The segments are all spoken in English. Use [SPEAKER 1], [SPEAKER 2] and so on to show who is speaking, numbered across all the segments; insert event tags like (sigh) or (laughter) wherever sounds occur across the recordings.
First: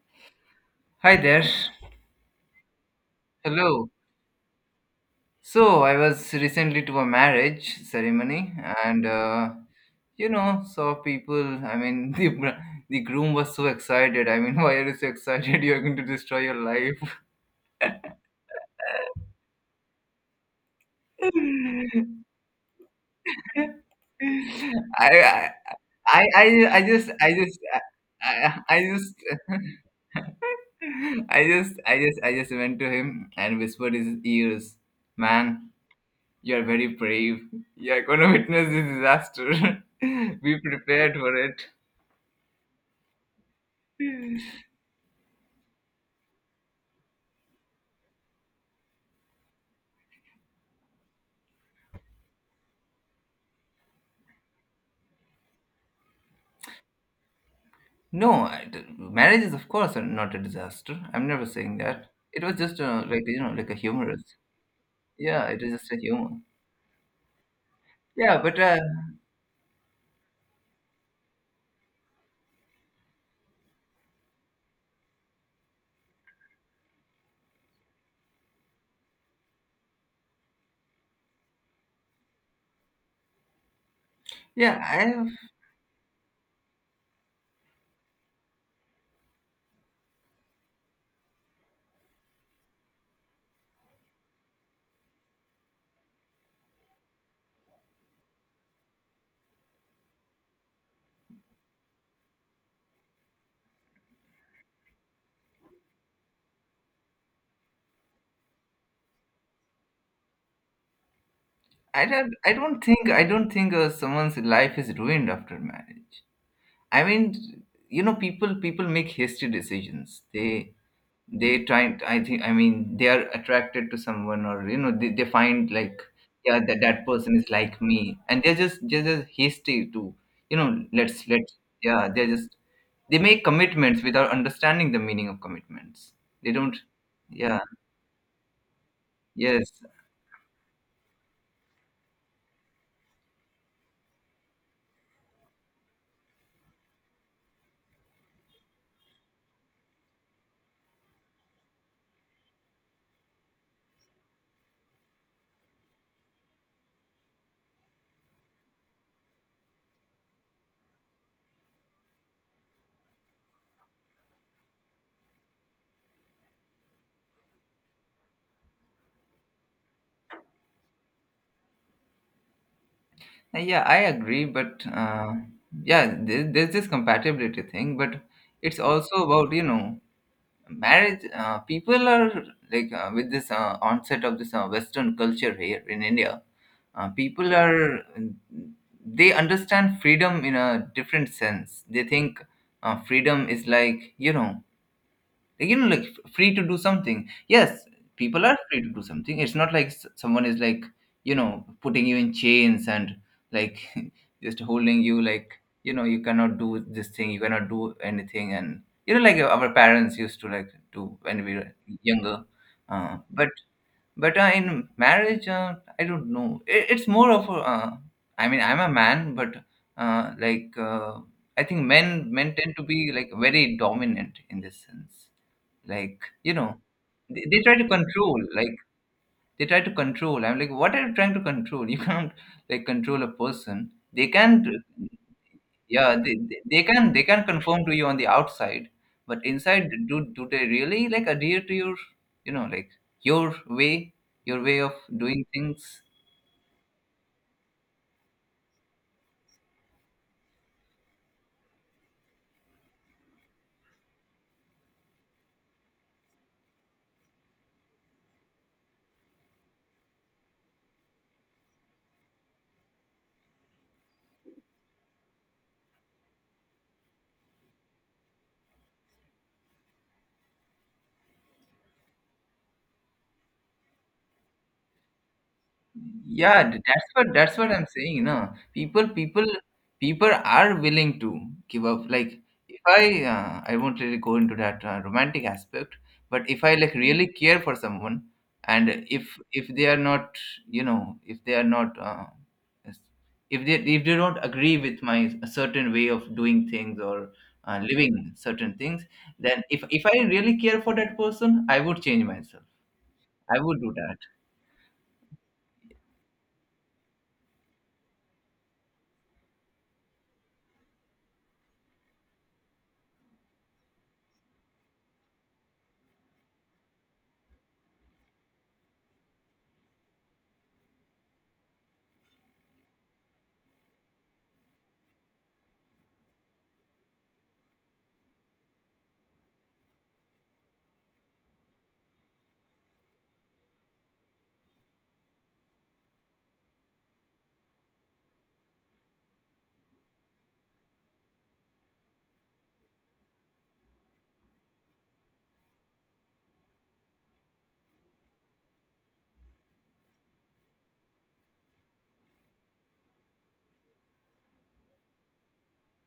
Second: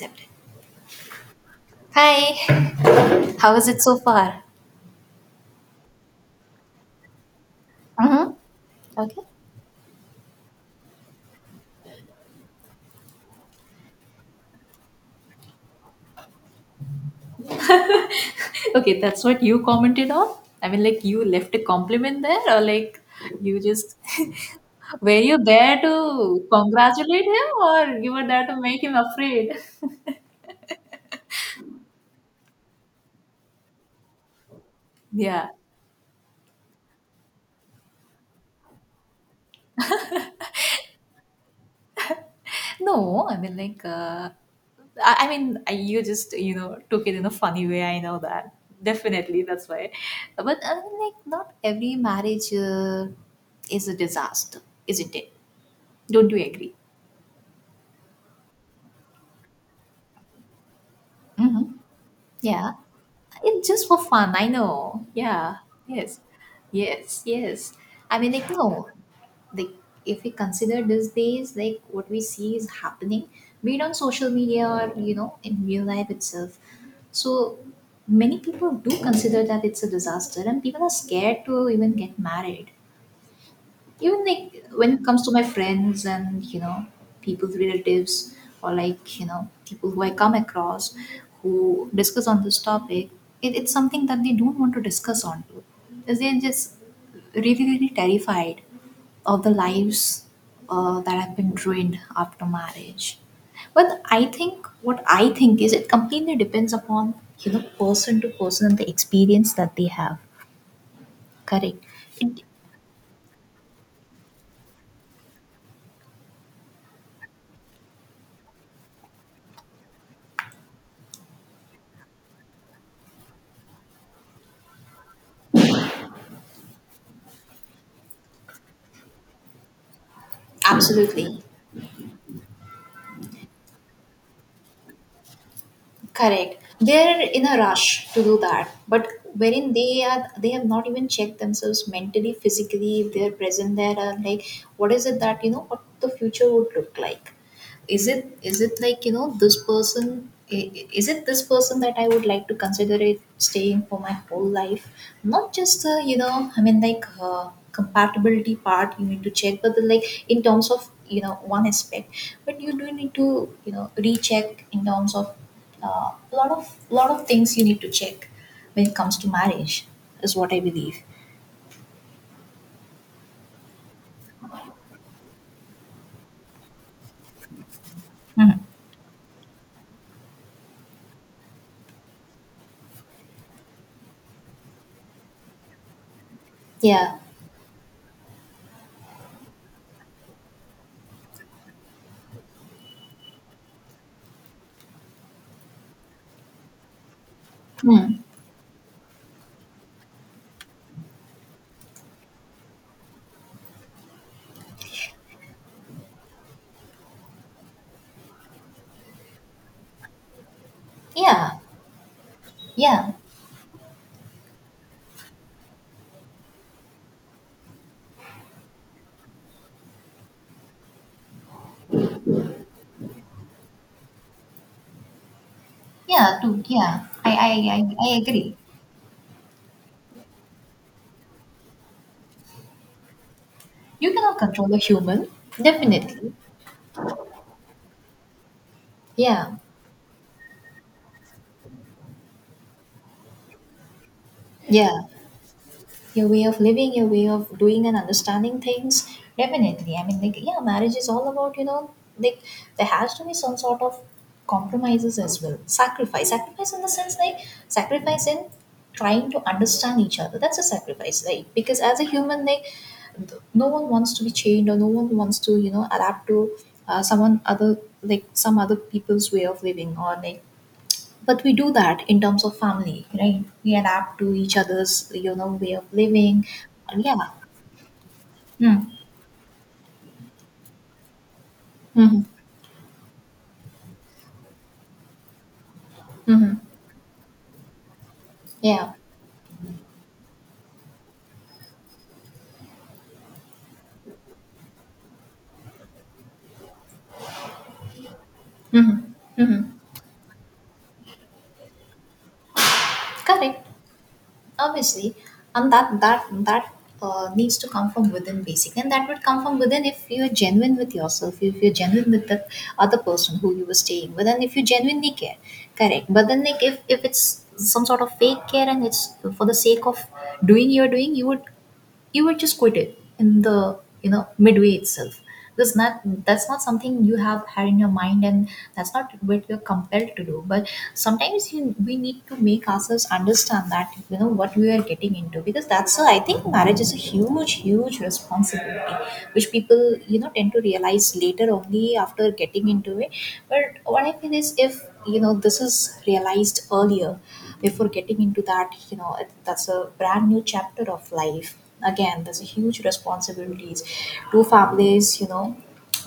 [SPEAKER 1] Accept it.
[SPEAKER 2] Hi there.
[SPEAKER 1] Hi, how is it
[SPEAKER 2] Hello.
[SPEAKER 1] so far?
[SPEAKER 2] So I was recently to a marriage
[SPEAKER 1] Mm-hmm.
[SPEAKER 2] ceremony, and
[SPEAKER 1] Okay.
[SPEAKER 2] uh, saw people. I mean, (laughs) the br- the groom was so excited. (laughs) Why are you so excited? You are going to destroy your life.
[SPEAKER 1] Okay, that's what you commented on. I mean, like, you
[SPEAKER 2] (laughs)
[SPEAKER 1] left a compliment there, or, like, you just, (laughs) were you
[SPEAKER 2] I,
[SPEAKER 1] there
[SPEAKER 2] I
[SPEAKER 1] to
[SPEAKER 2] I just
[SPEAKER 1] congratulate
[SPEAKER 2] I
[SPEAKER 1] him,
[SPEAKER 2] just
[SPEAKER 1] or you were there to
[SPEAKER 2] I
[SPEAKER 1] make him
[SPEAKER 2] just
[SPEAKER 1] afraid?
[SPEAKER 2] (laughs) I just went to him and whispered his ears,
[SPEAKER 1] Yeah.
[SPEAKER 2] man. You are very brave. You are going to (laughs) witness this disaster. (laughs) Be prepared for it.
[SPEAKER 1] No, I mean, like, I mean, you just, you know, took it in a funny way. I know that. Definitely, that's why. But, I mean, like, not every marriage is a disaster, isn't it? Don't you agree?
[SPEAKER 2] No, I d marriage is of course not a disaster. I'm never
[SPEAKER 1] Mm-hmm.
[SPEAKER 2] saying that. It was
[SPEAKER 1] Yeah.
[SPEAKER 2] just like you know,
[SPEAKER 1] It's
[SPEAKER 2] like a
[SPEAKER 1] just for fun,
[SPEAKER 2] humorous.
[SPEAKER 1] I know.
[SPEAKER 2] Yeah,
[SPEAKER 1] Yeah.
[SPEAKER 2] it was just a
[SPEAKER 1] Yes.
[SPEAKER 2] humor.
[SPEAKER 1] Yes. Yes. I mean,
[SPEAKER 2] Yeah,
[SPEAKER 1] like,
[SPEAKER 2] but uh,
[SPEAKER 1] no, like, if we consider these days, like, what we see is happening, be it on social media or, you know, in real life itself. So, many people do consider that it's a disaster, and people are scared to even get married. Even, like,
[SPEAKER 2] yeah,
[SPEAKER 1] when
[SPEAKER 2] I
[SPEAKER 1] it comes
[SPEAKER 2] have,
[SPEAKER 1] to my friends, and, you know, people's relatives, or, like, you know, people who I come across, who discuss on this topic. It's something that they don't want to discuss on to, because they're just really, really terrified of the lives that have been ruined after marriage. But I think, what I think is, it completely depends upon, you know, person to person, and the experience that they have. Correct. it,
[SPEAKER 2] I don't think someone's life is ruined after marriage. I mean, you know, people make hasty decisions. They try. I mean, they are attracted to someone, or you know, they find like, yeah, that that person is like me, and they're just hasty to, you know, let's
[SPEAKER 1] Absolutely.
[SPEAKER 2] let's yeah, they're just, they make commitments without understanding the meaning of commitments. they
[SPEAKER 1] Correct.
[SPEAKER 2] don't
[SPEAKER 1] They're in a
[SPEAKER 2] Yeah.
[SPEAKER 1] rush to do that, but wherein
[SPEAKER 2] Yes.
[SPEAKER 1] they are, they have not even checked themselves mentally, physically. If they're present there, and, like, what is it that, you know, what the future would look like? Is it like, you know, this person, is it this person that I would like to consider it staying for my whole life? Not just the, you know, I mean, like, compatibility part you need to check, but like, in terms of, you know, one aspect. But you do need to, you know, recheck in terms of a lot of things you need to check when it comes to marriage, is what I believe.
[SPEAKER 2] Yeah, I agree, but yeah there, there's this compatibility thing, but
[SPEAKER 1] Mhm.
[SPEAKER 2] it's also about, you know, marriage, people are, with this onset of this western culture here in India.
[SPEAKER 1] Yeah.
[SPEAKER 2] People are, they understand freedom in a different sense. They think freedom is like, you know, like, you know, like free to do something. Yes,
[SPEAKER 1] Hmm.
[SPEAKER 2] people are free to do something. It's not like someone is like, you know, putting you in chains and, like, (laughs) just holding you, like, you know, you cannot do this thing, you cannot do anything, and you know, like our parents used to like do when we
[SPEAKER 1] Yeah.
[SPEAKER 2] were younger.
[SPEAKER 1] Yeah.
[SPEAKER 2] But in marriage, I don't know, it's more of a, I mean, I'm a man, but uh, like uh, I think men tend to be like very dominant in this sense, like,
[SPEAKER 1] Yeah
[SPEAKER 2] you know.
[SPEAKER 1] yeah,
[SPEAKER 2] They try to
[SPEAKER 1] i I
[SPEAKER 2] control,
[SPEAKER 1] agree.
[SPEAKER 2] like, they try to control. I'm like, what are you trying to control? (laughs) You can't like control a person.
[SPEAKER 1] You
[SPEAKER 2] They
[SPEAKER 1] cannot
[SPEAKER 2] can't.
[SPEAKER 1] control a human,
[SPEAKER 2] Yeah.
[SPEAKER 1] definitely.
[SPEAKER 2] They can, they can conform to you on the outside, but
[SPEAKER 1] Yeah,
[SPEAKER 2] inside, do they really like adhere to your, you know, like, your way, your way of
[SPEAKER 1] yeah.
[SPEAKER 2] doing things?
[SPEAKER 1] Your way of living, your way of doing and understanding things, definitely. I mean, like, yeah, marriage is all about, you know, like, there has to be some sort of compromises as well. Sacrifice. Sacrifice in the sense, like, sacrifice in trying to understand each other. That's a sacrifice, like, because as a human, like, no one wants to be chained, or no one wants to, you know, adapt to someone other, like some other people's way of living, or like, but we do that in terms of family, right? We adapt to each other's, you know, way of living.
[SPEAKER 2] That's
[SPEAKER 1] Yeah.
[SPEAKER 2] what, that's what I'm saying. No,
[SPEAKER 1] Mm.
[SPEAKER 2] people, people are willing to give up,
[SPEAKER 1] Hmm.
[SPEAKER 2] like, if I, I won't really go into that romantic aspect, but
[SPEAKER 1] Hmm.
[SPEAKER 2] if I like really care for someone, and
[SPEAKER 1] Yeah.
[SPEAKER 2] if if they are not, you know, if they are not s- if they, don't agree with my certain way of doing things, or living certain
[SPEAKER 1] Hmm.
[SPEAKER 2] things,
[SPEAKER 1] Hmm.
[SPEAKER 2] then if I really care for that person, I would change myself. I
[SPEAKER 1] Correct.
[SPEAKER 2] would do that.
[SPEAKER 1] Obviously. And that needs to come from within, basic, and that would come from within if you're genuine with yourself, if you're genuine with the other person who you were staying with, and if you genuinely care. Correct. But then, like, if it's some sort of fake care, and it's for the sake of doing your doing, you were just quitted in the, midway itself, because not — that's not something you have had in your mind, and that's not what you're compelled to do. But sometimes we need to make ourselves understand, that you know, what we are getting into, because I think marriage is a huge, huge responsibility, which people, you know, tend to realize later, only after getting into it. But what I feel is, if, you know, this is realized earlier, before getting into that, you know, that's a brand new chapter of life. Again, there's a huge responsibilities, two families, you know,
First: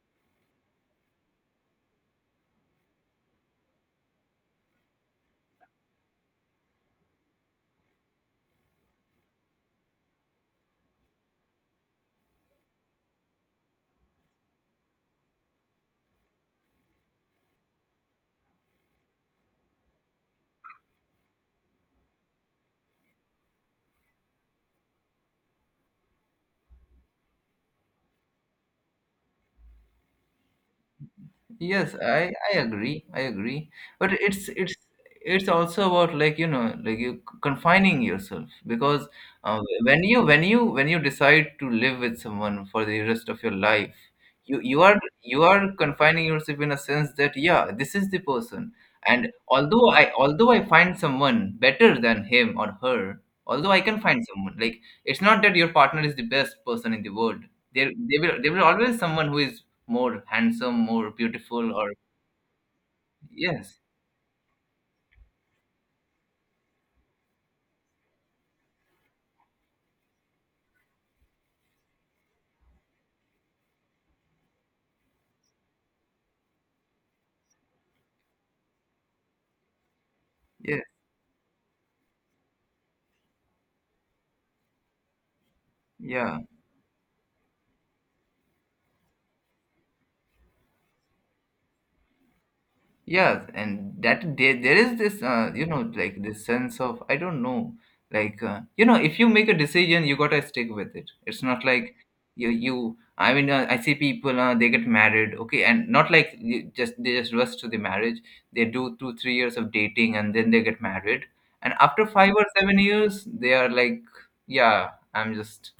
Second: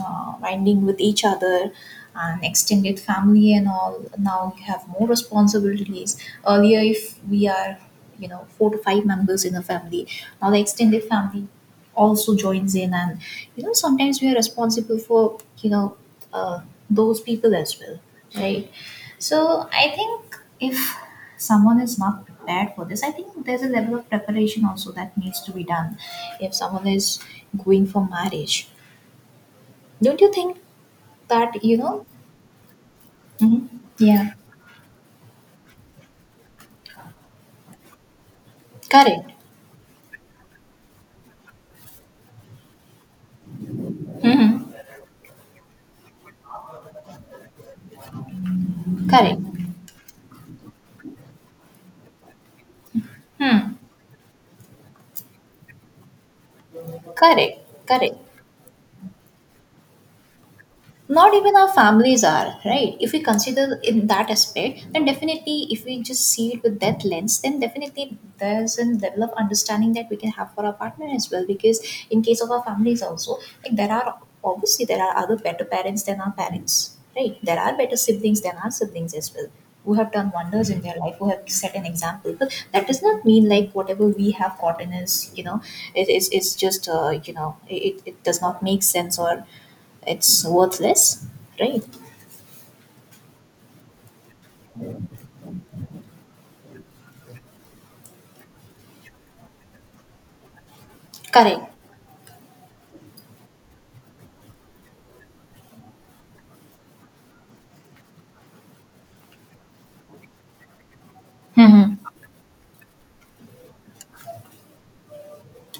[SPEAKER 1] winding with each other, and extended family and all. Now you have more responsibilities. Earlier, if we are, you know, four to five members in a family, now the extended family also joins in, and, you know, sometimes we are responsible for, you know, uh, those people as well, right? So I think, if someone is not prepared for this, I think there's a level of preparation also that needs to be done if someone is going for marriage. Don't you think that, you
[SPEAKER 2] Yes,
[SPEAKER 1] know?
[SPEAKER 2] I agree. I
[SPEAKER 1] Hmm.
[SPEAKER 2] agree. But
[SPEAKER 1] Yeah.
[SPEAKER 2] it's also about, like, you know, like, you confining yourself. Because
[SPEAKER 1] Correct.
[SPEAKER 2] when you, when you decide to live with someone for the rest of your life,
[SPEAKER 1] Hmm.
[SPEAKER 2] you are, you are confining yourself in a sense that, yeah, this is the person. And
[SPEAKER 1] Correct.
[SPEAKER 2] although I find someone better than him or her, although
[SPEAKER 1] Hmm.
[SPEAKER 2] I can find someone like, it's not that your partner is the best person in the world.
[SPEAKER 1] Correct. Correct.
[SPEAKER 2] There will, there will always someone who is more handsome, more
[SPEAKER 1] Not even our
[SPEAKER 2] beautiful, or
[SPEAKER 1] families are right, if we consider
[SPEAKER 2] yes,
[SPEAKER 1] in that aspect. Then definitely, if we just see it with that lens, then definitely there's a level of understanding that we can have for our partner as well. Because in case of our families also, like, there are, obviously, there are other better parents than our parents, right? There are better siblings than our siblings as well, who have done wonders in
[SPEAKER 2] yes,
[SPEAKER 1] their life, who have set an example, but that does not mean, like, whatever we have gotten is, you know,
[SPEAKER 2] yeah,
[SPEAKER 1] it's just, you know, it does not make sense, or it's worthless, right?
[SPEAKER 2] yeah, and that, there is this, you know, like this sense of, I don't know, like, you know, if you make a decision, you gotta stick with it. It's
[SPEAKER 1] Correct.
[SPEAKER 2] not like you, you. I mean, I see people, they get married, okay, and not like you just they just rush to the marriage. They do two, 3 years of dating, and then they get married, and
[SPEAKER 1] Hmm.
[SPEAKER 2] after 5 or 7 years, they are like, yeah, I'm just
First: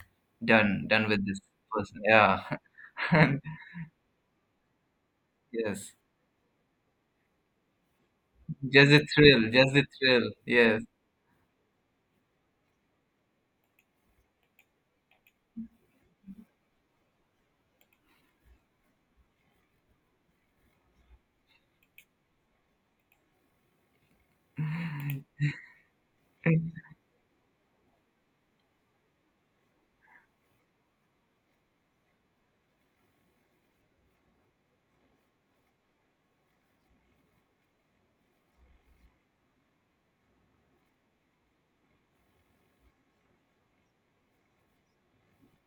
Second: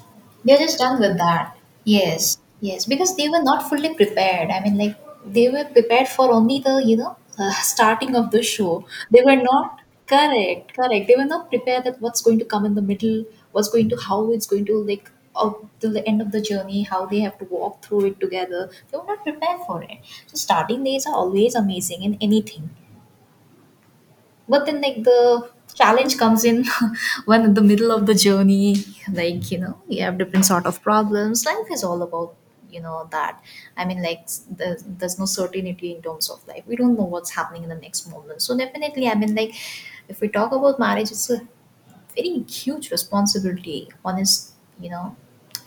[SPEAKER 1] They're just done
[SPEAKER 2] done
[SPEAKER 1] with
[SPEAKER 2] with this
[SPEAKER 1] that.
[SPEAKER 2] person.
[SPEAKER 1] Yes,
[SPEAKER 2] Yeah. (laughs)
[SPEAKER 1] yes, because they
[SPEAKER 2] And
[SPEAKER 1] were not fully prepared. I mean, like, they were
[SPEAKER 2] yes,
[SPEAKER 1] prepared for only the, you know, (laughs) starting of the show. They were
[SPEAKER 2] just
[SPEAKER 1] not.
[SPEAKER 2] the thrill.
[SPEAKER 1] Correct,
[SPEAKER 2] Yes.
[SPEAKER 1] correct. They were not prepared that what's going to come in the middle, what's going to, how it's going to, like, out till the end of the journey, how they have to walk through it together. They were not prepared for it. So starting days are always amazing in anything. But then, like, the challenge comes in (laughs) when in the middle of the journey, like, you know, you have different sort of problems. Life is all about, you know, that. I mean, like, there's no certainty in terms of life. We don't know what's happening in the next moment. So, definitely, I mean, like, if we talk about marriage, it's a very huge responsibility. One is, you know,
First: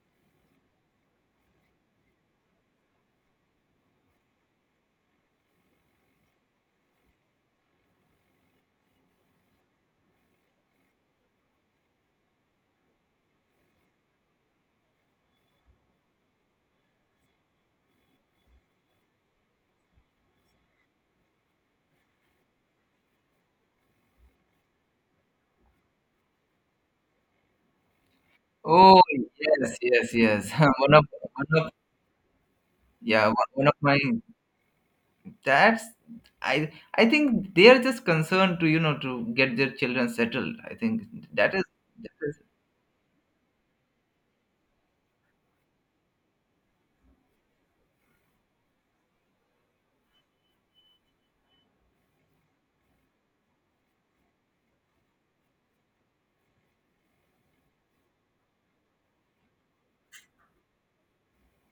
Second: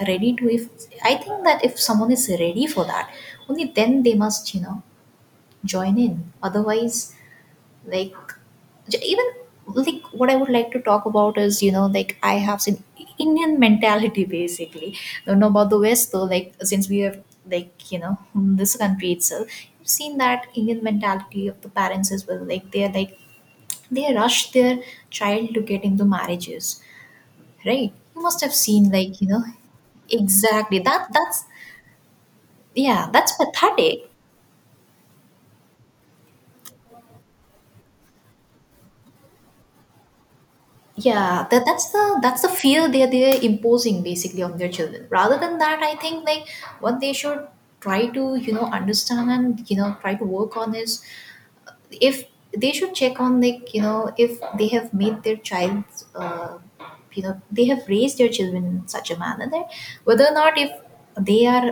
[SPEAKER 1] ready to, if I think that, if someone is ready for that, only then they must, you know, join in. Otherwise, like, even, like, what I would like to talk about is, you know, like, I have seen Indian mentality, basically. Don't know about the west though, like, since we have, like, you know, this country itself. You've seen that Indian mentality of the parents as well. Like, they're like, they rush their child to get into marriages, right? You must have seen,
[SPEAKER 2] Oh
[SPEAKER 1] like, you know.
[SPEAKER 2] yes, yes. (laughs)
[SPEAKER 1] Exactly,
[SPEAKER 2] One of
[SPEAKER 1] that's
[SPEAKER 2] one of
[SPEAKER 1] yeah,
[SPEAKER 2] yeah,
[SPEAKER 1] that's
[SPEAKER 2] one of my
[SPEAKER 1] pathetic.
[SPEAKER 2] dads. I think they are just concerned to, you know, to get their children settled. I think
[SPEAKER 1] Yeah,
[SPEAKER 2] that is
[SPEAKER 1] that, that's
[SPEAKER 2] that
[SPEAKER 1] the
[SPEAKER 2] is
[SPEAKER 1] that's the fear they're imposing basically on their children, rather than that. I think, like, what they should try to, you know, understand and, you know, try to work on is, if they should check on, like, you know, if they have made their child, uh, you know, they have raised their children in such a manner that, whether or not, if they are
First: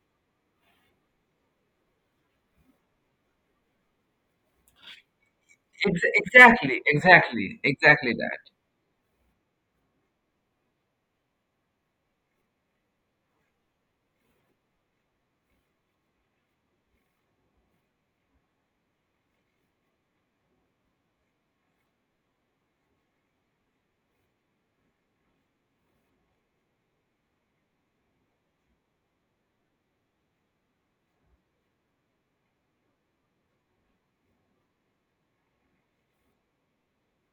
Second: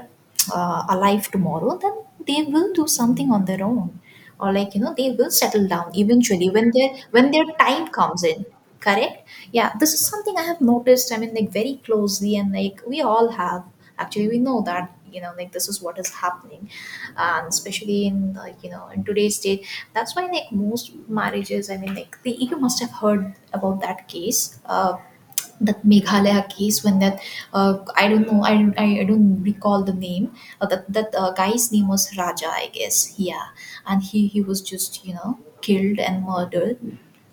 [SPEAKER 1] alive tomorrow, then they will do something on their own, or, like, you know, they will settle down
[SPEAKER 2] ex-
[SPEAKER 1] eventually when
[SPEAKER 2] exactly
[SPEAKER 1] their
[SPEAKER 2] exactly
[SPEAKER 1] time
[SPEAKER 2] exactly
[SPEAKER 1] comes
[SPEAKER 2] that.
[SPEAKER 1] in. Correct. Yeah, this is something I have noticed, I mean, like, very closely, and like we all have, actually. We know that, you know, like, this is what is happening. And especially in, like, you know, in today's day, that's why, like, most marriages, I mean, like, you must have heard about that case, that Meghalaya case, when that I don't know, I don't recall the name, that guy's name was Raja, I guess. Yeah. And he was just, you know, killed and murdered,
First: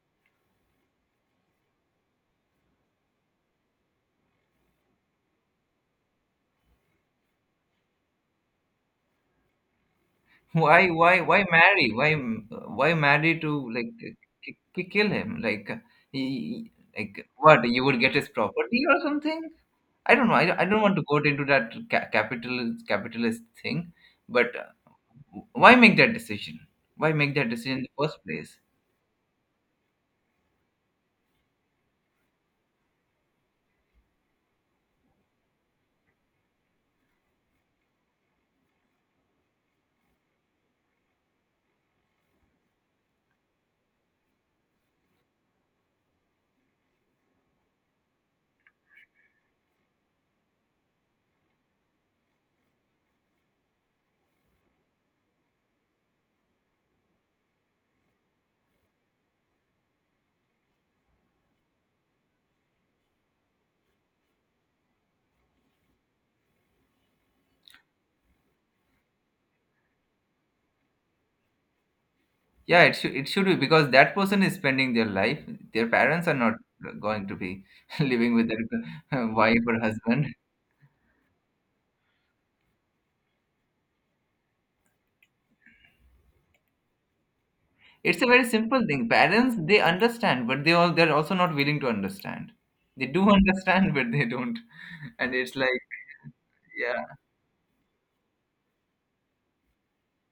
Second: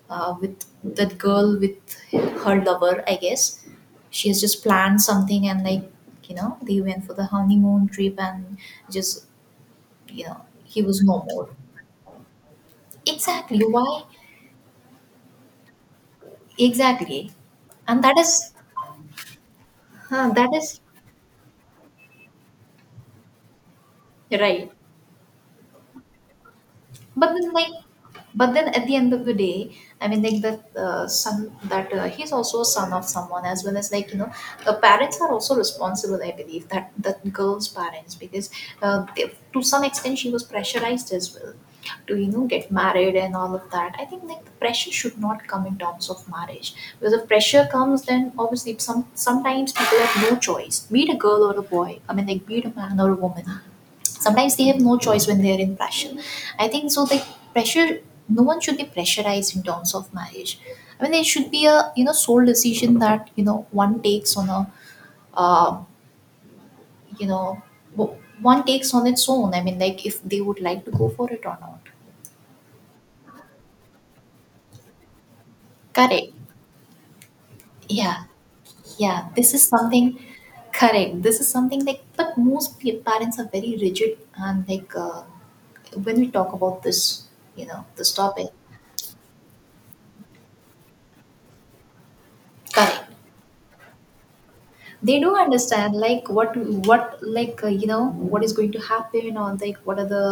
[SPEAKER 1] with that girl, with her lover, I guess. She has just planned something, and, like, you know, they went for the honeymoon trip, and just, you know, he was no
[SPEAKER 2] Why
[SPEAKER 1] more.
[SPEAKER 2] marry? Why marry to
[SPEAKER 1] Exactly.
[SPEAKER 2] like
[SPEAKER 1] Why?
[SPEAKER 2] kill him? Like he, like
[SPEAKER 1] Exactly.
[SPEAKER 2] what you would
[SPEAKER 1] And
[SPEAKER 2] get,
[SPEAKER 1] that
[SPEAKER 2] his
[SPEAKER 1] is,
[SPEAKER 2] property or something? I don't know.
[SPEAKER 1] that
[SPEAKER 2] I
[SPEAKER 1] is,
[SPEAKER 2] don't want to go into that capitalist thing, but
[SPEAKER 1] right.
[SPEAKER 2] why make that decision? Why
[SPEAKER 1] But
[SPEAKER 2] make that
[SPEAKER 1] then, like,
[SPEAKER 2] decision in the first
[SPEAKER 1] but
[SPEAKER 2] place?
[SPEAKER 1] then at the end of the day, I mean, like, that son, that he's also a son of someone, as well, as, like, you know, the parents are also responsible. I believe that that girl's parents, because, to some extent, she was pressurized as well to, you know, get married and all of that. I think, like, the pressure should not come in terms of marriage, because if pressure comes, then obviously sometimes people have no choice. Be it a girl or a boy. I mean, like, be it a man or a woman, sometimes they have no choice when they are in pressure. I think so. The pressure. No one should be pressurized in terms of marriage. I mean, there should be a, you know, sole decision that, you know, one takes on a, uh, you know w- one takes on its own. I mean, like, if they would like to go for it or not.
[SPEAKER 2] Yeah, it should be, because that person is spending their life. Their parents are
[SPEAKER 1] Correct.
[SPEAKER 2] not going to be (laughs)
[SPEAKER 1] Yeah,
[SPEAKER 2] living with their (laughs)
[SPEAKER 1] yeah, this
[SPEAKER 2] wife
[SPEAKER 1] is
[SPEAKER 2] or
[SPEAKER 1] something.
[SPEAKER 2] husband.
[SPEAKER 1] Correct, this is something, like, but most parents are very rigid, and like, when we talk about this, you know, this
[SPEAKER 2] It's a very
[SPEAKER 1] topic.
[SPEAKER 2] simple thing. Parents, they understand, but they're also not willing to understand. They
[SPEAKER 1] Correct,
[SPEAKER 2] do (laughs) understand, but they don't.
[SPEAKER 1] they do
[SPEAKER 2] And it's like,
[SPEAKER 1] understand. Like, what?
[SPEAKER 2] yeah,
[SPEAKER 1] Like, you know, what is going to happen, or like, what are the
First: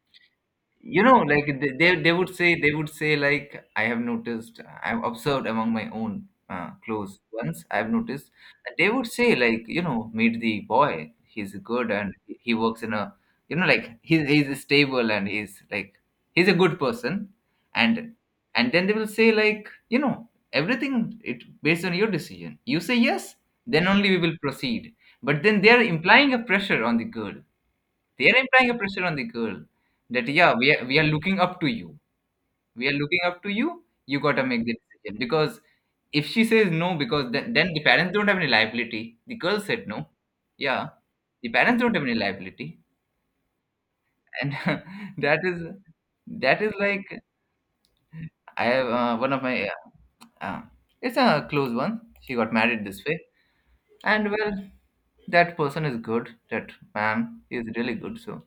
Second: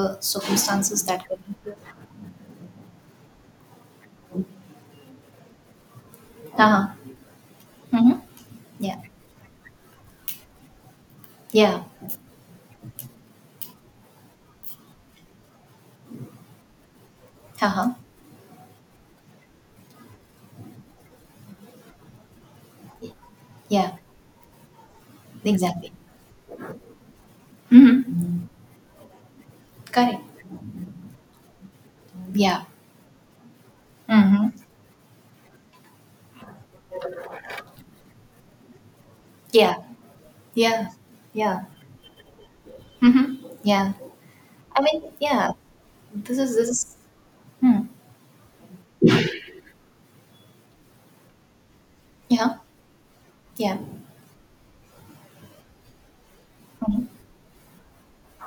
[SPEAKER 2] you
[SPEAKER 1] circumstances
[SPEAKER 2] know,
[SPEAKER 1] that could...
[SPEAKER 2] like they would say, they would say, like, I have noticed, I've observed among my own
[SPEAKER 1] Uh-huh.
[SPEAKER 2] close ones, I've
[SPEAKER 1] Mm-hmm.
[SPEAKER 2] noticed. And they
[SPEAKER 1] Yeah,
[SPEAKER 2] would say, like, you know, meet the boy, he's
[SPEAKER 1] yeah.
[SPEAKER 2] good, and he works in a, you know, like, he's stable, and he's a good person.
[SPEAKER 1] Uh-huh.
[SPEAKER 2] And and then they will say, like, you know, everything, it based on your decision, you say yes, then
[SPEAKER 1] Yeah,
[SPEAKER 2] only we will proceed. But then they're
[SPEAKER 1] exactly.
[SPEAKER 2] implying a pressure on the girl, they are
[SPEAKER 1] Mm-hmm.
[SPEAKER 2] implying a pressure on the girl,
[SPEAKER 1] Correct.
[SPEAKER 2] that, yeah, we are looking up to you.
[SPEAKER 1] Yeah,
[SPEAKER 2] We are looking up to you. You gotta make the decision, because if she says no, because then the parents don't have any liability. The girl
[SPEAKER 1] yeah,
[SPEAKER 2] said no.
[SPEAKER 1] yeah,
[SPEAKER 2] Yeah, the
[SPEAKER 1] yeah.
[SPEAKER 2] parents don't have any liability,
[SPEAKER 1] Mm-hmm. Yeah,
[SPEAKER 2] and
[SPEAKER 1] I mean,
[SPEAKER 2] (laughs) that
[SPEAKER 1] yeah,
[SPEAKER 2] is
[SPEAKER 1] this is,
[SPEAKER 2] that
[SPEAKER 1] this
[SPEAKER 2] is
[SPEAKER 1] is,
[SPEAKER 2] like,
[SPEAKER 1] hmm.
[SPEAKER 2] I have one of my, uh, it's a close one. She got
[SPEAKER 1] Yeah,
[SPEAKER 2] married this way,
[SPEAKER 1] yeah.
[SPEAKER 2] and well, that person is good. That
[SPEAKER 1] Hmm.
[SPEAKER 2] man is really good. So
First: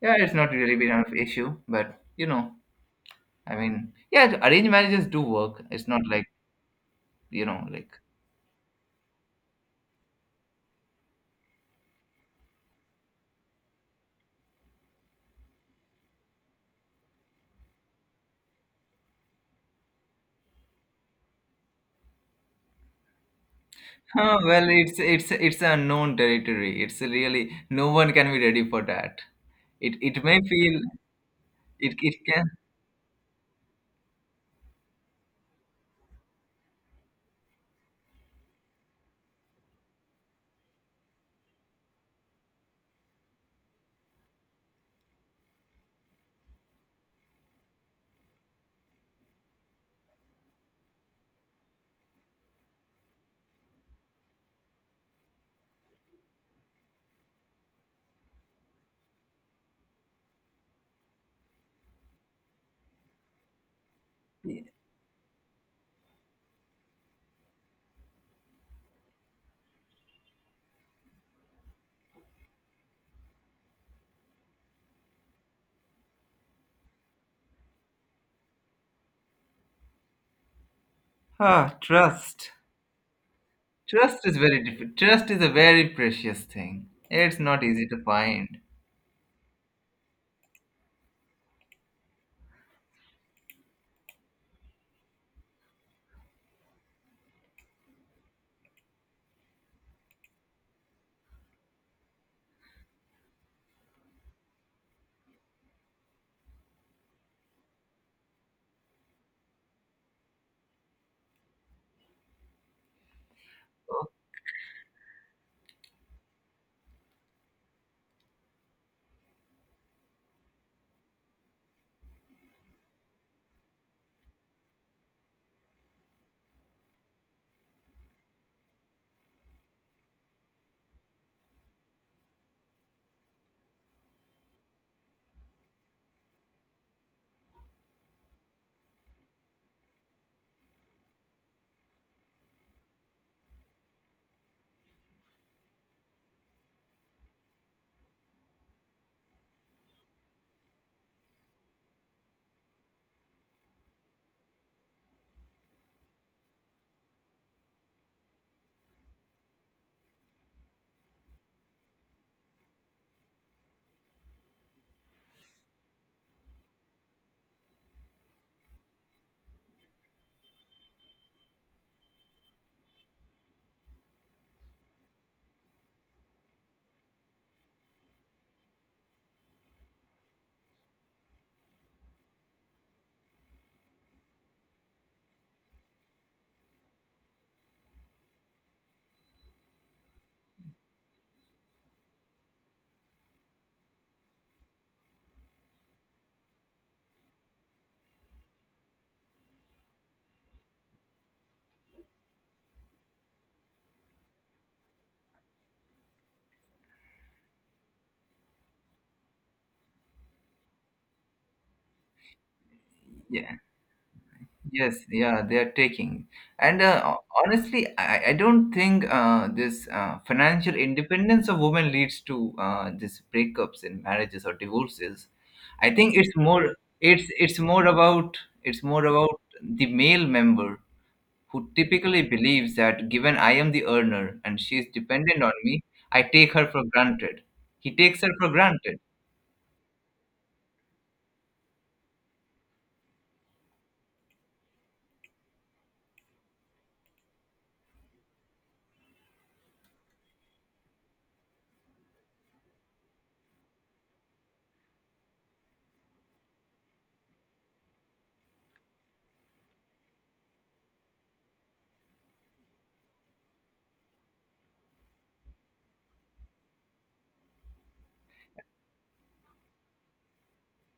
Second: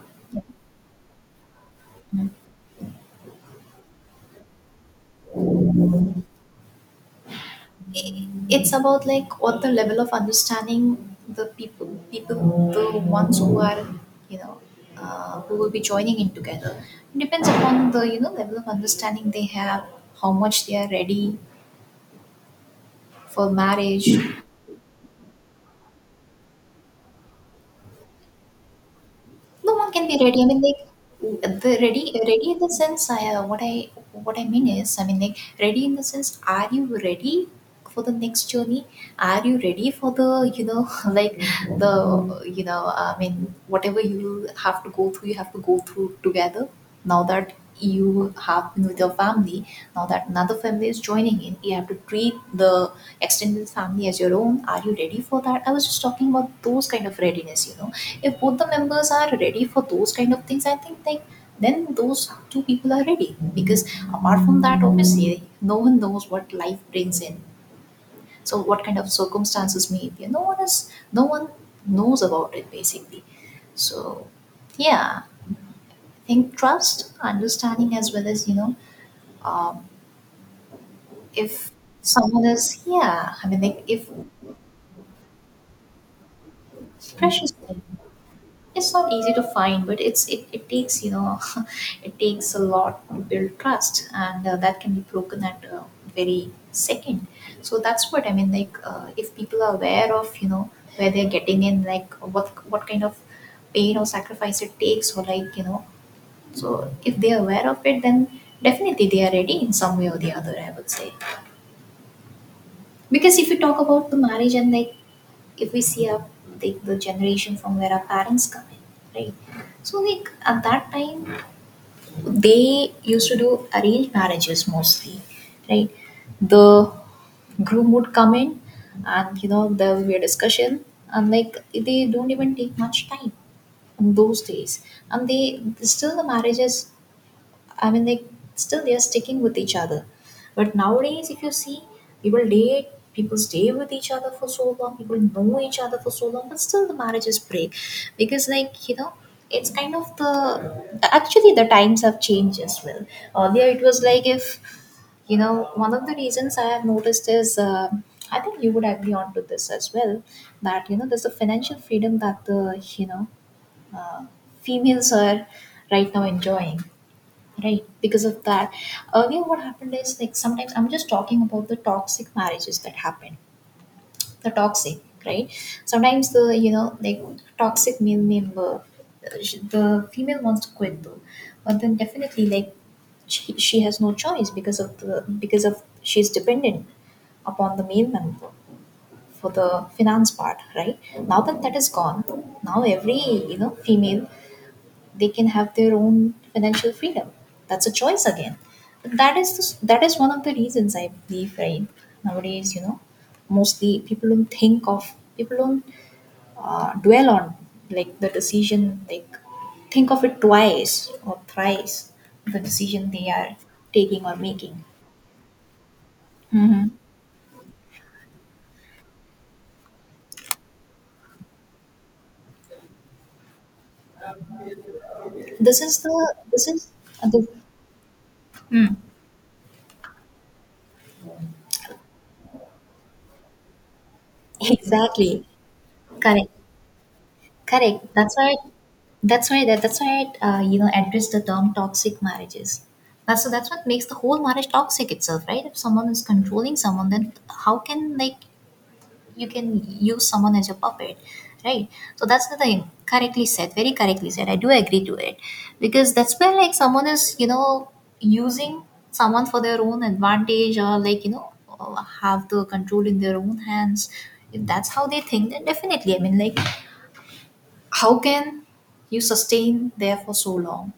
[SPEAKER 2] yeah, it's not really been an issue, but you know, I mean, yeah, arranged marriages do work. It's not like, you know, like, (laughs)
[SPEAKER 1] i- it's about, like, what the level of understanding, the people, the ones who are, you know, who will be joining in together. It depends upon the, you know, level of understanding they have, how much they are ready for marriage.
[SPEAKER 2] huh, well, it's a unknown territory. It's really no one can be ready for that.
[SPEAKER 1] No one
[SPEAKER 2] It
[SPEAKER 1] can be
[SPEAKER 2] it may
[SPEAKER 1] ready. I mean,
[SPEAKER 2] feel
[SPEAKER 1] like, the
[SPEAKER 2] it
[SPEAKER 1] ready,
[SPEAKER 2] it can.
[SPEAKER 1] ready in the sense. I What I mean is, I mean, like, ready in the sense. Are you ready for the next journey? Are you ready for the, you know, (laughs) like, the, you know, I mean, whatever you have to go through, you have to go through together. Now that you have been with your family, now that another family is joining in, you have to treat the extended family as your own. Are you ready for that? I was just talking about those kind of readiness, you know, if both the members are ready for those kind of things, I think like, then those two people are ready, because apart from that, obviously no one knows what life brings in. So what kind of circumstances may appear, no one knows about it, basically. So, yeah, I think trust, understanding, as well as, you know, um, if
[SPEAKER 2] Ah,
[SPEAKER 1] someone
[SPEAKER 2] trust.
[SPEAKER 1] is, yeah, I mean, like, if
[SPEAKER 2] Trust is a very precious thing. It's
[SPEAKER 1] precious.
[SPEAKER 2] not easy to find.
[SPEAKER 1] It's not easy to find, but it takes, you know, it takes a lot to build trust, and that can be broken at a very second. So that's what I mean, like, if people are aware of, you know, where they're getting in, like, what kind of pain or sacrifice it takes, or like, you know, so if they're aware of it, then definitely they are ready in some way or the other, I would say. Because if we talk
[SPEAKER 2] So,
[SPEAKER 1] about the marriage, and like, if we see our, the generation from where our parents come in, right? So like, at that time, they used to do arranged marriages mostly, right? The groom would come in, and, you know, there will be a discussion, and like, they don't even take much time in those days, and they still the marriages, I mean, they are sticking with each other. But nowadays, if you see, people date, people stay with each other for so long, people know each other for so long, but still the marriages break because, like, you know, it's kind of the actually the times have changed as well. Earlier, it was like, if you know, one of the reasons I have noticed is, I think you would agree on to this as well, that, you know, there's a financial freedom that the, you know, uh, females are right now enjoying, right? Because of that, earlier what happened is, like, sometimes, I'm just talking about the toxic marriages that happen, the toxic, right? Sometimes the, you know, like, toxic male member, the female wants to quit though, but then definitely like, she has no choice, because of the, because of she's dependent upon the male member for the finance part, right? Now that that is gone, now every, you know, female, they can have their own financial freedom. That's a choice again. But that is one of the reasons I believe, right? Nowadays, you know, mostly people don't dwell on, like, the decision, like, think of it twice or thrice, the decision they
[SPEAKER 2] yeah.
[SPEAKER 1] are taking or making.
[SPEAKER 2] Yes, yeah, they are taking. And honestly, I don't think this financial independence of women leads to this breakups in marriages or divorces.
[SPEAKER 1] this
[SPEAKER 2] I
[SPEAKER 1] is
[SPEAKER 2] think
[SPEAKER 1] the this is the
[SPEAKER 2] it's more about the male member who typically believes that, given I am the earner and
[SPEAKER 1] (laughs)
[SPEAKER 2] she is dependent
[SPEAKER 1] exactly.
[SPEAKER 2] on me, I
[SPEAKER 1] Correct.
[SPEAKER 2] take her for granted. He
[SPEAKER 1] Correct.
[SPEAKER 2] takes her
[SPEAKER 1] That's
[SPEAKER 2] for
[SPEAKER 1] why.
[SPEAKER 2] granted,
[SPEAKER 1] That's why. That, that's why. You know, address the term toxic marriages. That's so. That's what makes the whole marriage toxic itself, right? If someone is controlling someone, then how can, like, you can use someone as your puppet, right? So that's the thing. Correctly said. Very correctly said. I do agree to it, because that's where, like, someone is, you know, using someone for their own advantage, or like, you know, have the control in their own hands. If that's how they think, then definitely, I mean, like, how can you sustain there for so long?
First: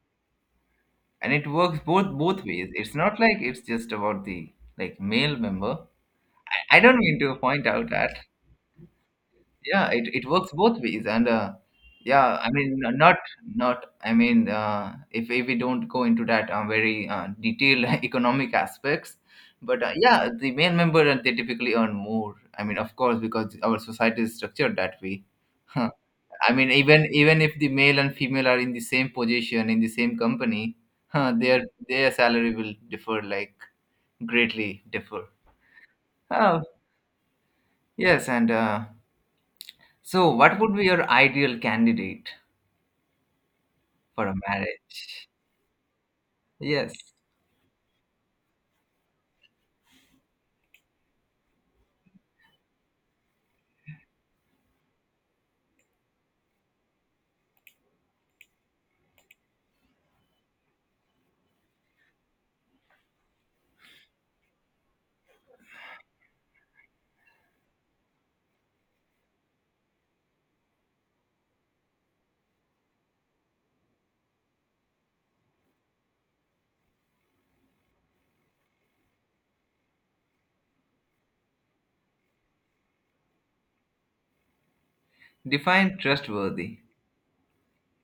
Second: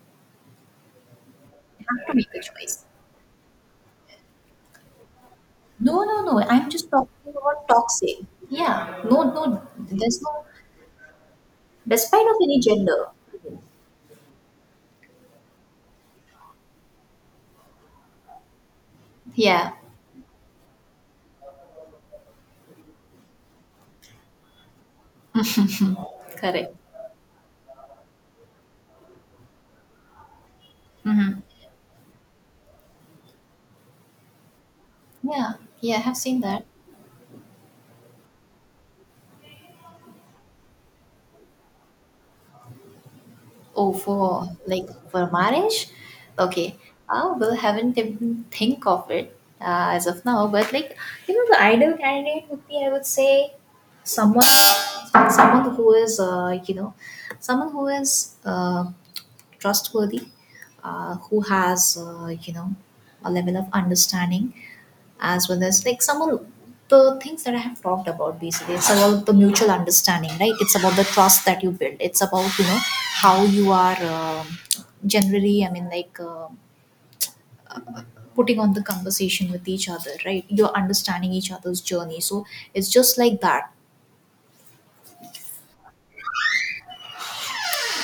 [SPEAKER 2] and it works
[SPEAKER 1] You have to make a
[SPEAKER 2] both ways.
[SPEAKER 1] choice.
[SPEAKER 2] It's not like it's just about the, like, male member.
[SPEAKER 1] No, no, no. I'm
[SPEAKER 2] I
[SPEAKER 1] just
[SPEAKER 2] don't mean
[SPEAKER 1] talking
[SPEAKER 2] to point
[SPEAKER 1] about
[SPEAKER 2] out that.
[SPEAKER 1] toxic. Yeah. No, no.
[SPEAKER 2] Yeah,
[SPEAKER 1] There's
[SPEAKER 2] it
[SPEAKER 1] no,
[SPEAKER 2] works both ways, and
[SPEAKER 1] despite of
[SPEAKER 2] yeah, I
[SPEAKER 1] any
[SPEAKER 2] mean,
[SPEAKER 1] gender.
[SPEAKER 2] not, I mean, if we don't go into that very detailed (laughs) economic aspects,
[SPEAKER 1] Yeah.
[SPEAKER 2] but yeah, the main member, they typically earn more. I mean, of course, because our society is structured that way. Huh. I mean,
[SPEAKER 1] Correct.
[SPEAKER 2] even if the male and female are in the same position in the same company, huh,
[SPEAKER 1] Hmm.
[SPEAKER 2] their salary will differ, like, greatly differ.
[SPEAKER 1] Yeah. Yeah. I have seen
[SPEAKER 2] Oh
[SPEAKER 1] that.
[SPEAKER 2] yes, and. So, what would be your ideal candidate
[SPEAKER 1] Oh,
[SPEAKER 2] for a
[SPEAKER 1] for like
[SPEAKER 2] marriage?
[SPEAKER 1] for marriage? Okay.
[SPEAKER 2] Yes,
[SPEAKER 1] Well, haven't even think of it as of now, but like, you know, the ideal candidate would be, I would say, someone, who is, you know, someone who is trustworthy, who has, you know, a level of understanding, as well as like some of the things that I have talked about, basically. It's about the mutual understanding, right? It's about the trust that you build. It's about, you know, how you are, generally, I mean, like, putting on the conversation with each other, right? You're understanding each other's journey. So it's just like that.
[SPEAKER 2] define trustworthy.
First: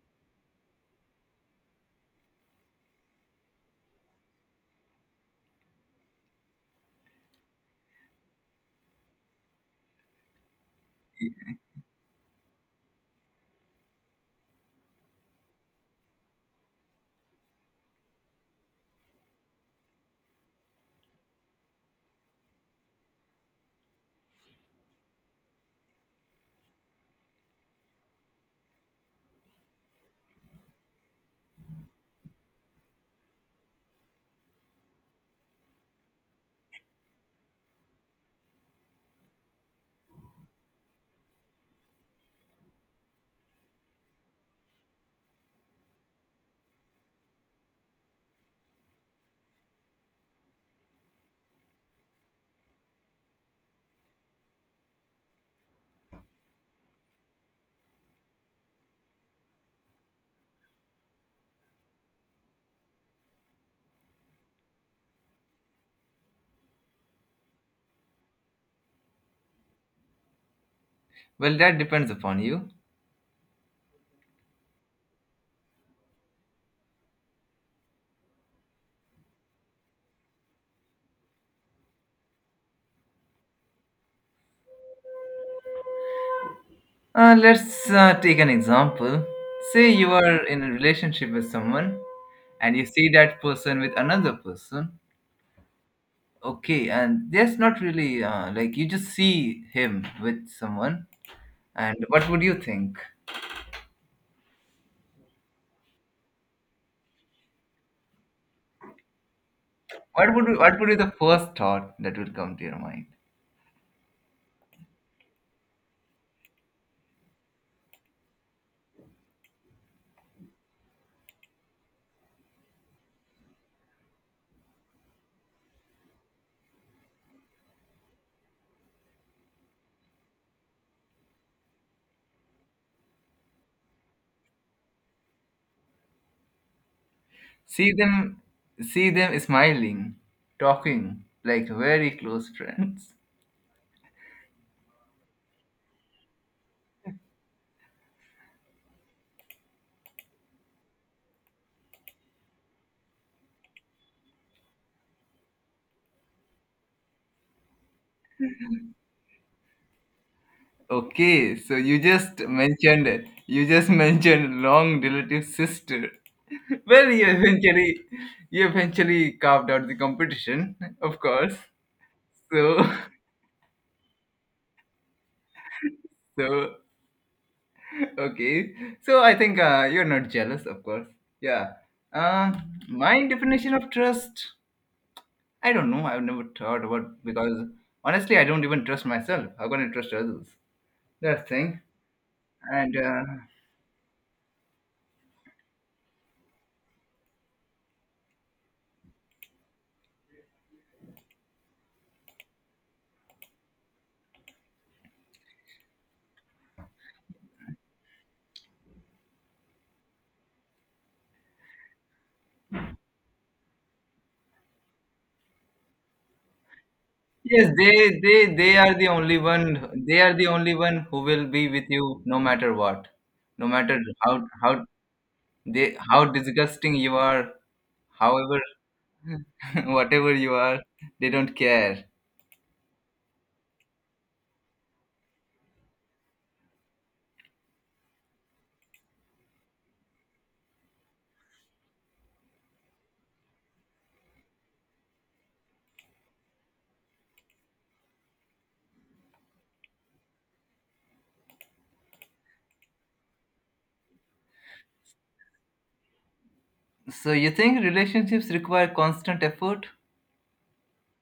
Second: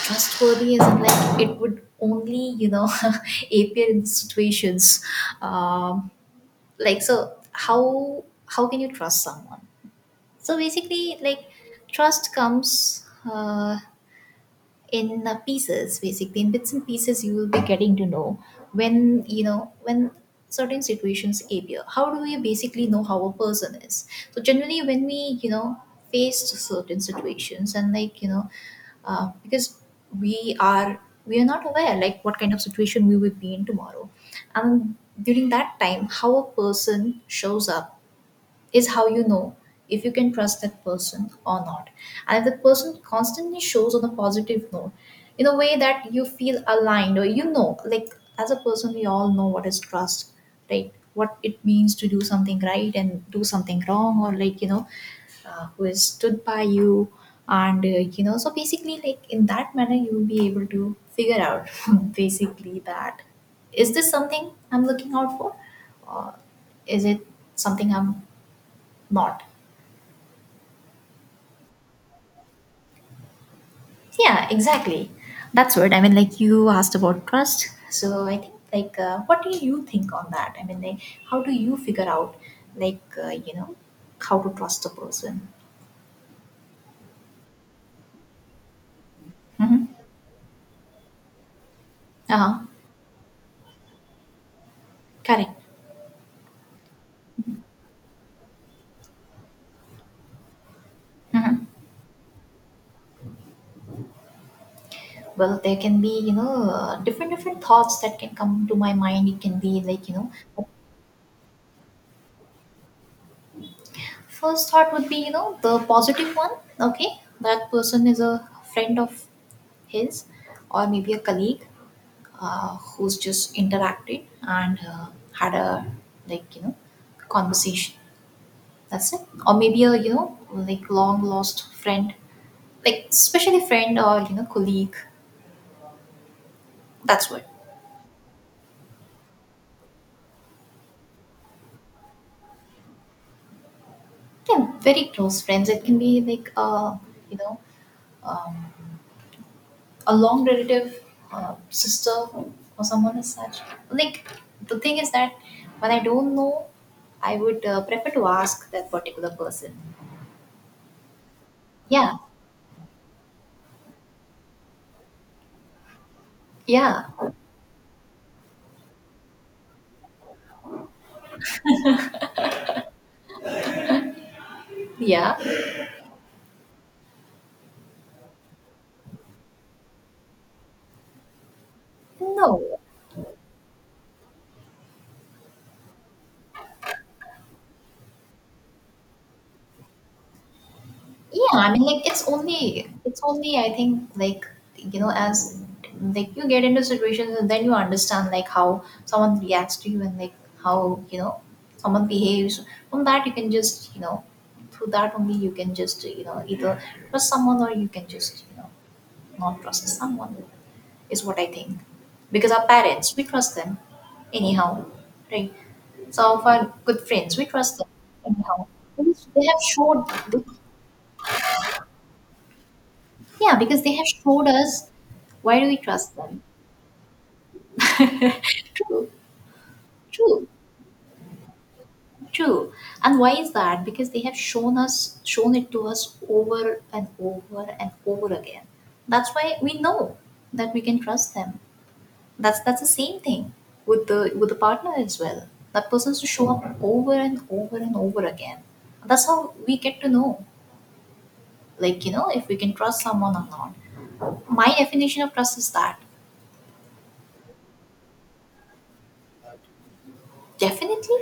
[SPEAKER 1] Trustworthy isn't, like, it would only, you know, (laughs) appear in situations. Um, like, so how can you trust someone? So basically, like, trust comes uh, in, pieces. Basically, in bits and pieces, you will be getting to know when, you know, when certain situations appear. How do we basically know how a person is? So generally, when we, you know, face certain situations, and like, you know, because we are we are not aware, like, what kind of situation we will be in tomorrow, and during that time, how a person shows up is how, you know, if you can trust that person or not. And if the person constantly shows on a positive note, in a way that you feel aligned, or you know, like, as a person, we all know what is trust, right? What it means to do something right and do something wrong, or like, you know, who is stood by you. And, you know, so basically, like, in that manner, you will be able to figure out (laughs) basically, that is this something I'm looking out for? Or is it something I'm not?
[SPEAKER 2] Well, that depends upon you.
[SPEAKER 1] Yeah, exactly. That's what I mean. Like, you asked about trust, so I think like, what do you think on that? I mean, like, how do you figure out, like, you know, how to trust a person?
[SPEAKER 2] Let's take an example. Say
[SPEAKER 1] Mm-hmm.
[SPEAKER 2] you are in a relationship with someone,
[SPEAKER 1] Uh huh.
[SPEAKER 2] and you see that person with another person.
[SPEAKER 1] Correct.
[SPEAKER 2] Okay, and there's not really, like, you just see him with someone.
[SPEAKER 1] Mm-hmm.
[SPEAKER 2] And what would you think?
[SPEAKER 1] Well, there can be, you know, different thoughts that can come to my mind. It can be like, you know,
[SPEAKER 2] What would be the first thought that will come to your mind?
[SPEAKER 1] first thought would be, you know, the positive one. Okay, that person is a friend of his, or maybe a colleague, who's just interacted and, had a, like, you know, conversation, that's it. Or maybe a, you know, like, long lost friend, like, especially friend, or you know, colleague, that's what.
[SPEAKER 2] See them, see them smiling, talking like very close friends.
[SPEAKER 1] Yeah, very close friends. It can be like, you know, um, a long relative, sister, or someone as such. Like, the thing is that when I don't know, I would prefer to ask that particular person.
[SPEAKER 2] Okay, so you
[SPEAKER 1] Yeah,
[SPEAKER 2] just mentioned it. You just mentioned long relative sister.
[SPEAKER 1] yeah,
[SPEAKER 2] Well, you eventually carved out the competition, of course. So,
[SPEAKER 1] yeah.
[SPEAKER 2] (laughs) so, okay. So I think you're not jealous, of course. Yeah.
[SPEAKER 1] No.
[SPEAKER 2] My definition of trust, I don't know. I've never thought about, because honestly, I don't even trust myself. How can I trust others?
[SPEAKER 1] Yeah,
[SPEAKER 2] That
[SPEAKER 1] I
[SPEAKER 2] thing.
[SPEAKER 1] mean, like, it's only
[SPEAKER 2] And
[SPEAKER 1] it's only I think like, you know, as, like, you get into situations, and then you understand like how someone reacts to you, and like, how, you know, someone behaves. From that, you can just, you know, through that only, you can just, you know, either trust someone, or you can just, you know, not trust someone, is what I think. Because our parents, we trust them anyhow, right? Some of our good friends, we
[SPEAKER 2] Yes,
[SPEAKER 1] trust them anyhow.
[SPEAKER 2] they are the only
[SPEAKER 1] They have
[SPEAKER 2] one,
[SPEAKER 1] showed,
[SPEAKER 2] they are
[SPEAKER 1] they...
[SPEAKER 2] the only one who will be with you no matter what,
[SPEAKER 1] Yeah,
[SPEAKER 2] no
[SPEAKER 1] because they
[SPEAKER 2] matter
[SPEAKER 1] have
[SPEAKER 2] how
[SPEAKER 1] showed
[SPEAKER 2] how
[SPEAKER 1] us, why do we
[SPEAKER 2] they,
[SPEAKER 1] trust
[SPEAKER 2] how
[SPEAKER 1] them?
[SPEAKER 2] disgusting you are, however,
[SPEAKER 1] True,
[SPEAKER 2] (laughs) whatever
[SPEAKER 1] true,
[SPEAKER 2] you are, they don't care.
[SPEAKER 1] true. And why is that? Because they have shown us, shown it to us over and over and over again. That's why we know that we can trust them. That's the same thing with the, with the partner as well. That person to show up over and over and over again. That's how we get to know, like, you know, if we can trust someone or not. My definition of trust is that.
[SPEAKER 2] So you think relationships require constant effort?
[SPEAKER 1] Definitely,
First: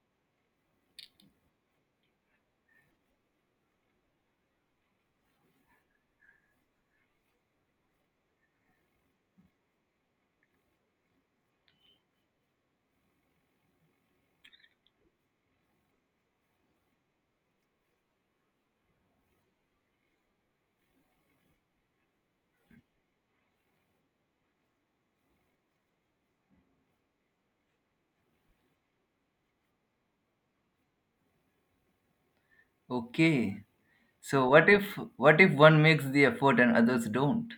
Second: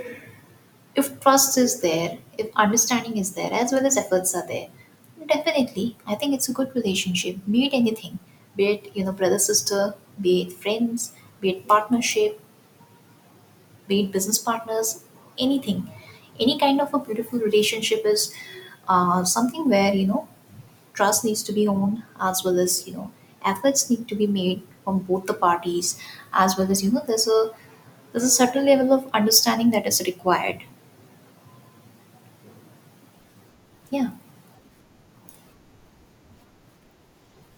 [SPEAKER 1] if trust is there, if understanding is there, as well as efforts are there, definitely, I think it's a good relationship. Be it anything, be it brother sister, be it friends, be it partnership, be it business partners, anything, any kind of a beautiful relationship is something where trust needs to be owned, as well as efforts need to be made from both the parties, as well as there's a certain level of understanding that is required.
[SPEAKER 2] Okay,
[SPEAKER 1] Yeah.
[SPEAKER 2] so what if, what if one makes the effort and others don't?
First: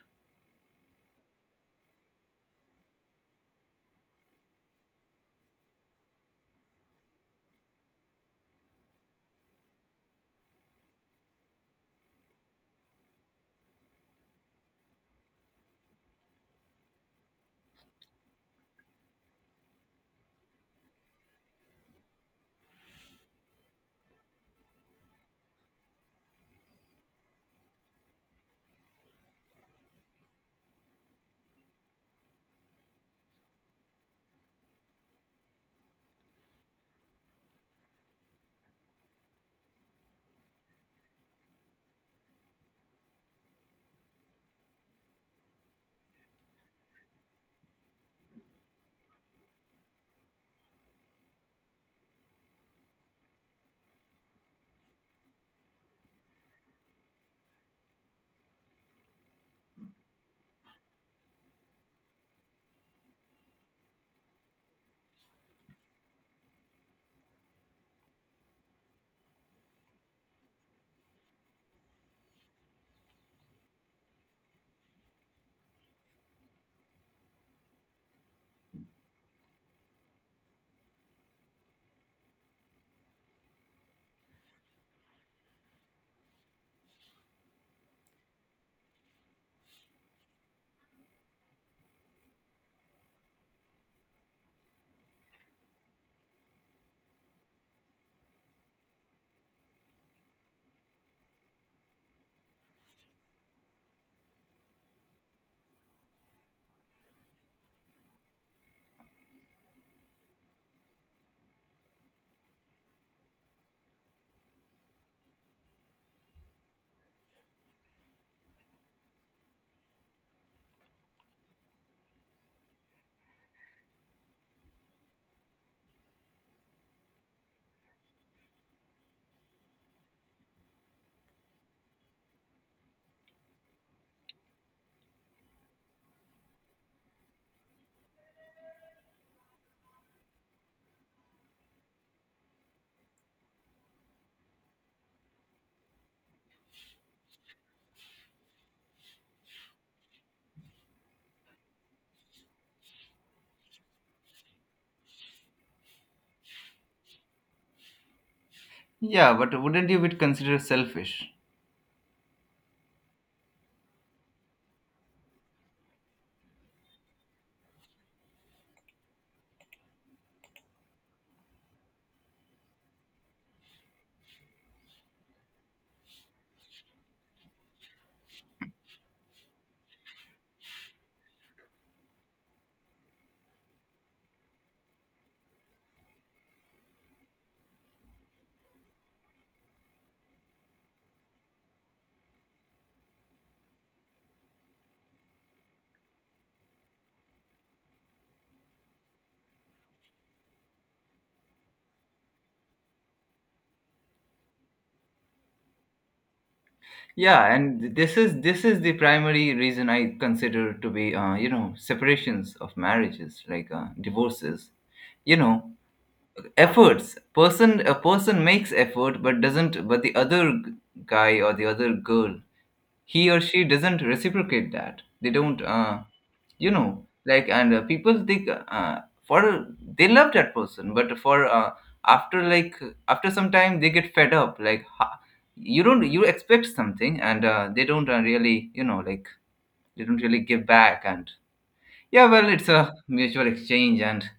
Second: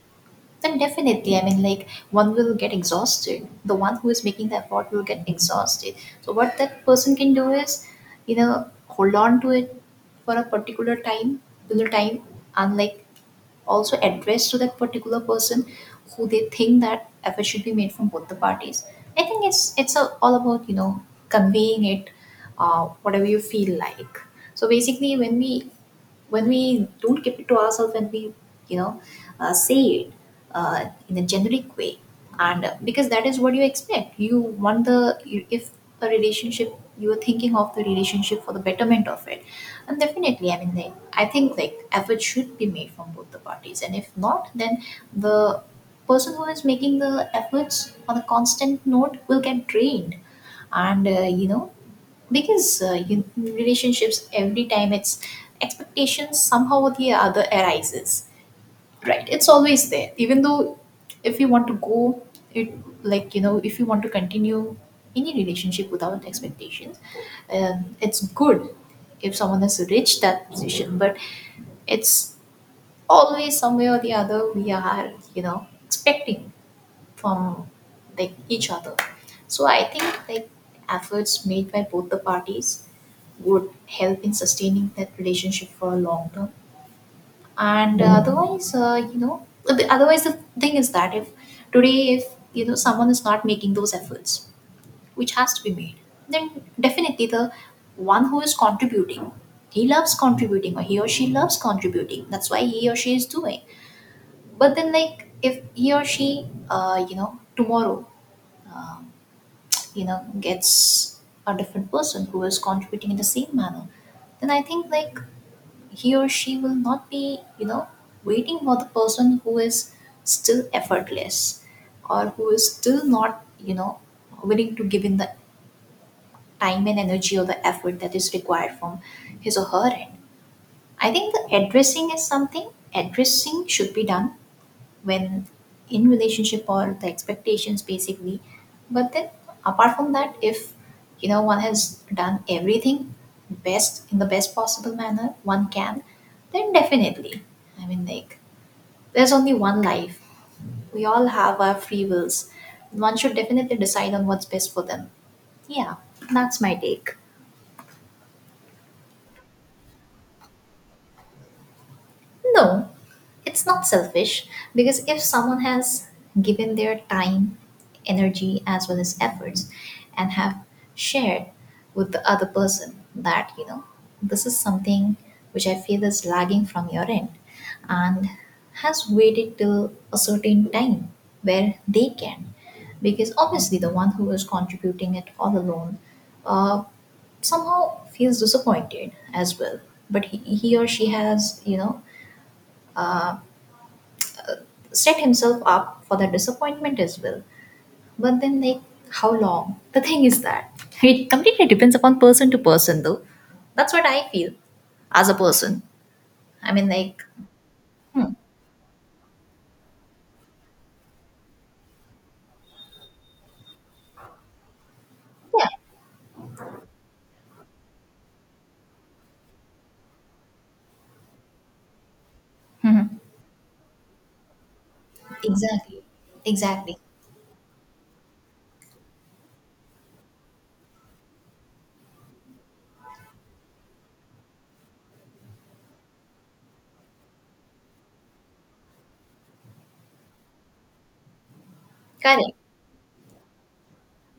[SPEAKER 1] Then definitely, I mean, like one will get exhausted. The one who is making the effort will get exhausted. So what that person can do is, hold on to it for a particular time, and like also address to that particular person who they think that effort should be made from both the parties. I think it's a, all about conveying it, whatever you feel like. So basically, when we don't keep it to ourselves when we you know say it in a generic way and because that is what you expect you want the if a relationship you are thinking of the relationship for the betterment of it. And definitely, I mean like, I think like effort should be made from both the parties, and if not, then the person who is making the efforts on a constant note will get drained. And because you, relationships every time it's expectations somehow or the other arises, right? It's always there. Even though if you want to go it like you know if you want to continue any relationship without expectations, it's good if someone has reached that position, but it's always some way or the other we are expecting from like each other. So I think like efforts made by both the parties would help in sustaining that relationship for a long term. And otherwise, otherwise the thing is that if today if you know someone is not making those efforts which has to be made, then definitely the one who is contributing, he loves contributing, or he or she loves contributing, that's why he or she is doing. But then, like, if he or she tomorrow um, gets a different person who is contributing in the same manner, then I think like he or she will not be you know waiting for the person who is still effortless or who is still not you know willing to give in the time and energy or the effort that is required from his or her end. I think the addressing is something, addressing should be done when in relationship or the expectations basically. But then apart from that, if you know one has done everything best in the best possible manner one can, then definitely, I mean like, there's only one life, we all have our free wills, one should definitely decide on what's best for them. Yeah, that's my take.
[SPEAKER 2] Yeah, but wouldn't you be considered selfish?
[SPEAKER 1] No, it's not selfish, because if someone has given their time, energy, as well as efforts, and have shared with the other person that, you know, this is something which I feel is lagging from your end, and has waited till a certain time where they can. Because obviously, the one who is contributing it all alone uh, somehow feels disappointed as well. But he or she has, you know, uh, set himself up for that disappointment as well. But then, like, how long? The thing is that (laughs) it completely depends upon person to person, though. That's what I feel as a person. I mean, like,
[SPEAKER 2] Yeah, and this is the primary reason I consider to be, you know, separations of marriages, like, divorces, you
[SPEAKER 1] yeah,
[SPEAKER 2] know. Efforts, person a person makes effort, but doesn't, but the other guy or the other girl, he or she doesn't reciprocate that, they don't,
[SPEAKER 1] exactly,
[SPEAKER 2] you
[SPEAKER 1] exactly,
[SPEAKER 2] know, like. And people think, for, they love that person, but for, after like after some time they get fed up, like, you don't, you expect something, and they don't, really, you know, like, they don't really give back, and yeah, well,
[SPEAKER 1] correct.
[SPEAKER 2] it's a mutual exchange, and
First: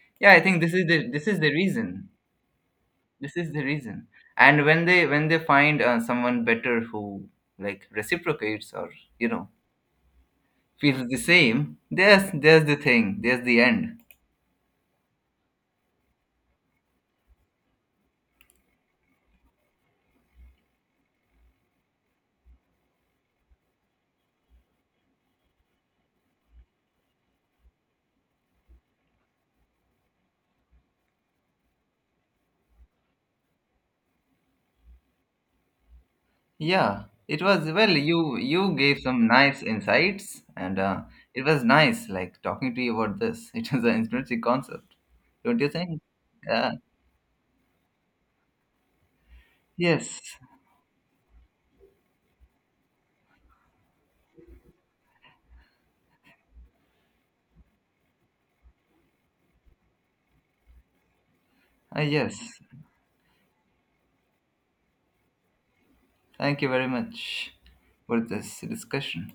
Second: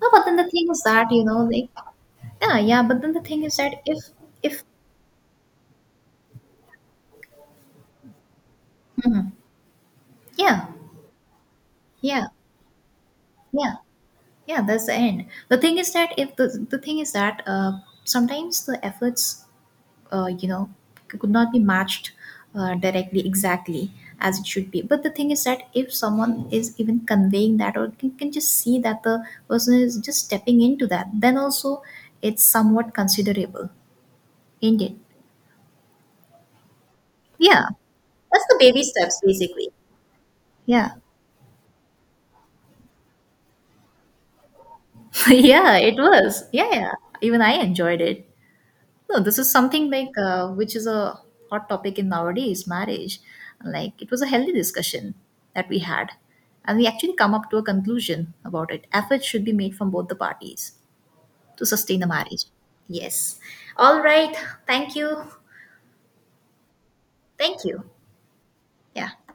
[SPEAKER 1] No, but
[SPEAKER 2] yeah,
[SPEAKER 1] then
[SPEAKER 2] I
[SPEAKER 1] the
[SPEAKER 2] think
[SPEAKER 1] thing is that you
[SPEAKER 2] this
[SPEAKER 1] know,
[SPEAKER 2] is the
[SPEAKER 1] like,
[SPEAKER 2] reason,
[SPEAKER 1] yeah, yeah. But then the
[SPEAKER 2] this
[SPEAKER 1] thing
[SPEAKER 2] is
[SPEAKER 1] is
[SPEAKER 2] the
[SPEAKER 1] that
[SPEAKER 2] reason.
[SPEAKER 1] if,
[SPEAKER 2] And when they, when they find, someone better who like reciprocates, or you know,
[SPEAKER 1] yeah,
[SPEAKER 2] feels the same.
[SPEAKER 1] yeah,
[SPEAKER 2] There's the thing. There's the
[SPEAKER 1] yeah,
[SPEAKER 2] end.
[SPEAKER 1] yeah, that's the end. The thing is that if the thing is that sometimes the efforts uh, you know could not be matched directly exactly as it should be. But the thing is that if someone is even conveying that, or can just see that the person is just stepping into that, then also it's somewhat considerable, ain't it?
[SPEAKER 2] Yeah, it
[SPEAKER 1] Yeah.
[SPEAKER 2] was well. You
[SPEAKER 1] That's the
[SPEAKER 2] you
[SPEAKER 1] baby
[SPEAKER 2] gave
[SPEAKER 1] steps,
[SPEAKER 2] some nice
[SPEAKER 1] basically.
[SPEAKER 2] insights, and
[SPEAKER 1] Yeah.
[SPEAKER 2] uh, it was nice like talking to you about this. (laughs) It was an interesting concept,
[SPEAKER 1] (laughs)
[SPEAKER 2] don't you
[SPEAKER 1] Yeah, it
[SPEAKER 2] think?
[SPEAKER 1] was, yeah,
[SPEAKER 2] Uh,
[SPEAKER 1] yeah. Even I enjoyed it. No, this is something like
[SPEAKER 2] yes,
[SPEAKER 1] which is a hot topic in nowadays marriage. Like it was a healthy discussion that we had, and we actually come up to a conclusion about it. Efforts should be made from both the parties to sustain a marriage.
[SPEAKER 2] yes.
[SPEAKER 1] Yes. All right. Thank you.
[SPEAKER 2] Thank you very much
[SPEAKER 1] Thank you.
[SPEAKER 2] for this
[SPEAKER 1] Yeah.
[SPEAKER 2] discussion.